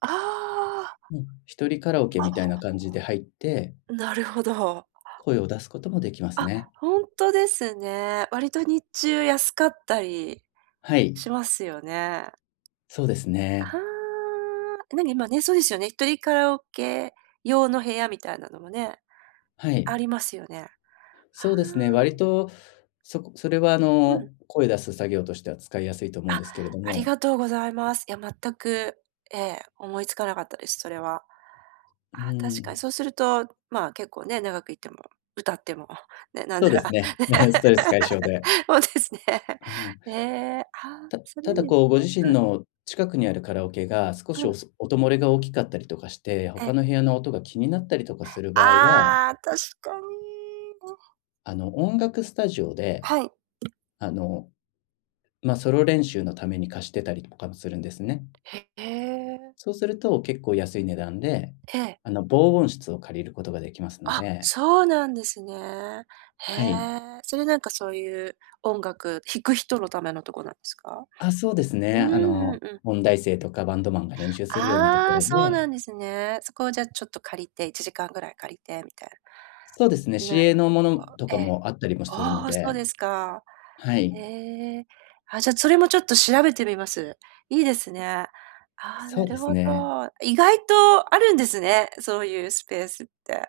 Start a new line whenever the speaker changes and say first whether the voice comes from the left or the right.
right: ああ。
left: うん。1人カラオケみたい
right: あ
left: な感じで入って
right: なるほど。
left: 声を出すこともできます
right: あ、
left: ね。
right: ほんとですね。割と日中安かったり
left: はい。
right: しますよね。
left: そうですね。
right: はあ。え、何、今ね、そうですよね、1人カラオケ用の部屋みたいなのもね、
left: は
right: あ
left: い。
right: りますよね。
left: そ
right: は
left: うですね、
right: あ。
left: 割と、そこそれはあ
right: うん。
left: の、声出す作業としては使いやすいと思う
right: あ、
left: んですけれど
right: あり
left: も。
right: がとうございます。いや、全くええ、思いつかなかったです、それは。
left: う
right: あ
left: ー
right: あ、確かに
left: ん。
right: そうすると、まあ、結構ね、長く居ても、歌っても、ね、なん
left: そう
right: な
left: で
right: ら。
left: すね、ストレス解消で。
right: そうですね。へえ、あ
left: [unintelligible]
right: あ、
left: た
right: それ
left: た
right: いい
left: だ
right: ですね、
left: こう、ご自身
right: うん。
left: の近くにあるカラオケが、少し、
right: う
left: お
right: ん。
left: す音漏れが大きかったりとかして、
right: え。
left: 他の部屋の音が気になったりとかする場合は
right: ああ、確かに。うん。
left: あの、音楽スタジオで、
right: はい。
left: あの、ま、ソロ練習のために貸してたりとかもするんですね。
right: へえ。
left: そうすると、結構安い値段で、
right: ええ。
left: あの、防音室を借りることが出来ますの
right: あ、
left: で。
right: そうなんですね。へ
left: はい。
right: え、それなんかそういう、音楽弾く人のためのとこなんですか？
left: あ、そうですね。
right: うん
left: あ
right: うん
left: の、
right: うん。
left: 音大生とかバンドマンが練習するようなとこ
right: ああ、
left: ろ
right: そう
left: で。
right: なんですね。そこをじゃあちょっと借りて、1時間ぐらい借りてみたい
left: そうですね、
right: な
left: 市
right: る
left: 営のもの
right: ほど。
left: と
right: え
left: か
right: え。
left: もあったりもするの
right: ああ、そう
left: で。
right: ですか。
left: はい。
right: へえ。あ、じゃ、それもちょっと調べてみます。いいですね。ああ、
left: そ
right: な
left: うで
right: る
left: す
right: ほど。
left: ね。
right: 意外とあるんですね、そういうスペースって。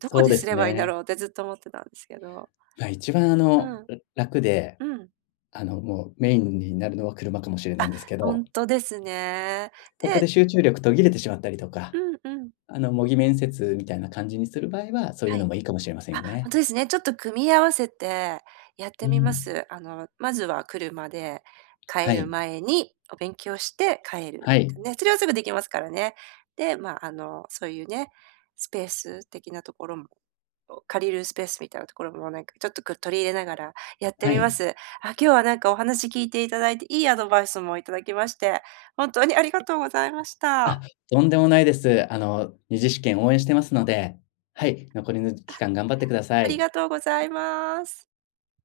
right: どこ
left: そう
right: で
left: で
right: す
left: す
right: ればいんだ
left: ね。
right: ろうって、ずっと思ってたんですけど。
left: ま、一番あ
right: う
left: の、
right: ん、
left: う楽で、
right: うん。
left: あの、もうメインになるのは車かもしれない
right: あ、
left: んですけ
right: ほ
left: ど。
right: んとですね。
left: そこ
right: で
left: で集中力途切れてしまったりとか、
right: うん、うん。
left: あの、模擬面接みたいな感じにする場合は、そういう
right: は
left: の
right: い。
left: もいいかもしれません
right: あ、
left: よ
right: ほん
left: ね。
right: とですね、ちょっと組み合わせてやって
left: う
right: みま
left: ん。
right: す。あの、まずは車で、帰
left: は
right: る
left: い。
right: 前に、お勉強して帰る。
left: はい。
right: とね、それはすぐできますからね。で、まあ、あの、そういうね、スペース的なところも、お借りるスペースみたいなところも、なんかちょっとこう、取り入れながらやって
left: は
right: み
left: い。
right: ます。あ、今日なんかお話聞いて頂いて、いいアドバイスも頂きまして、本当にありがとうございまし
left: あ、
right: た。
left: とんでもないです。あの、2次試験応援してますので、はい、残りのじ
right: あ、
left: 期間頑張ってくださ
right: あり
left: い。
right: がとうございます。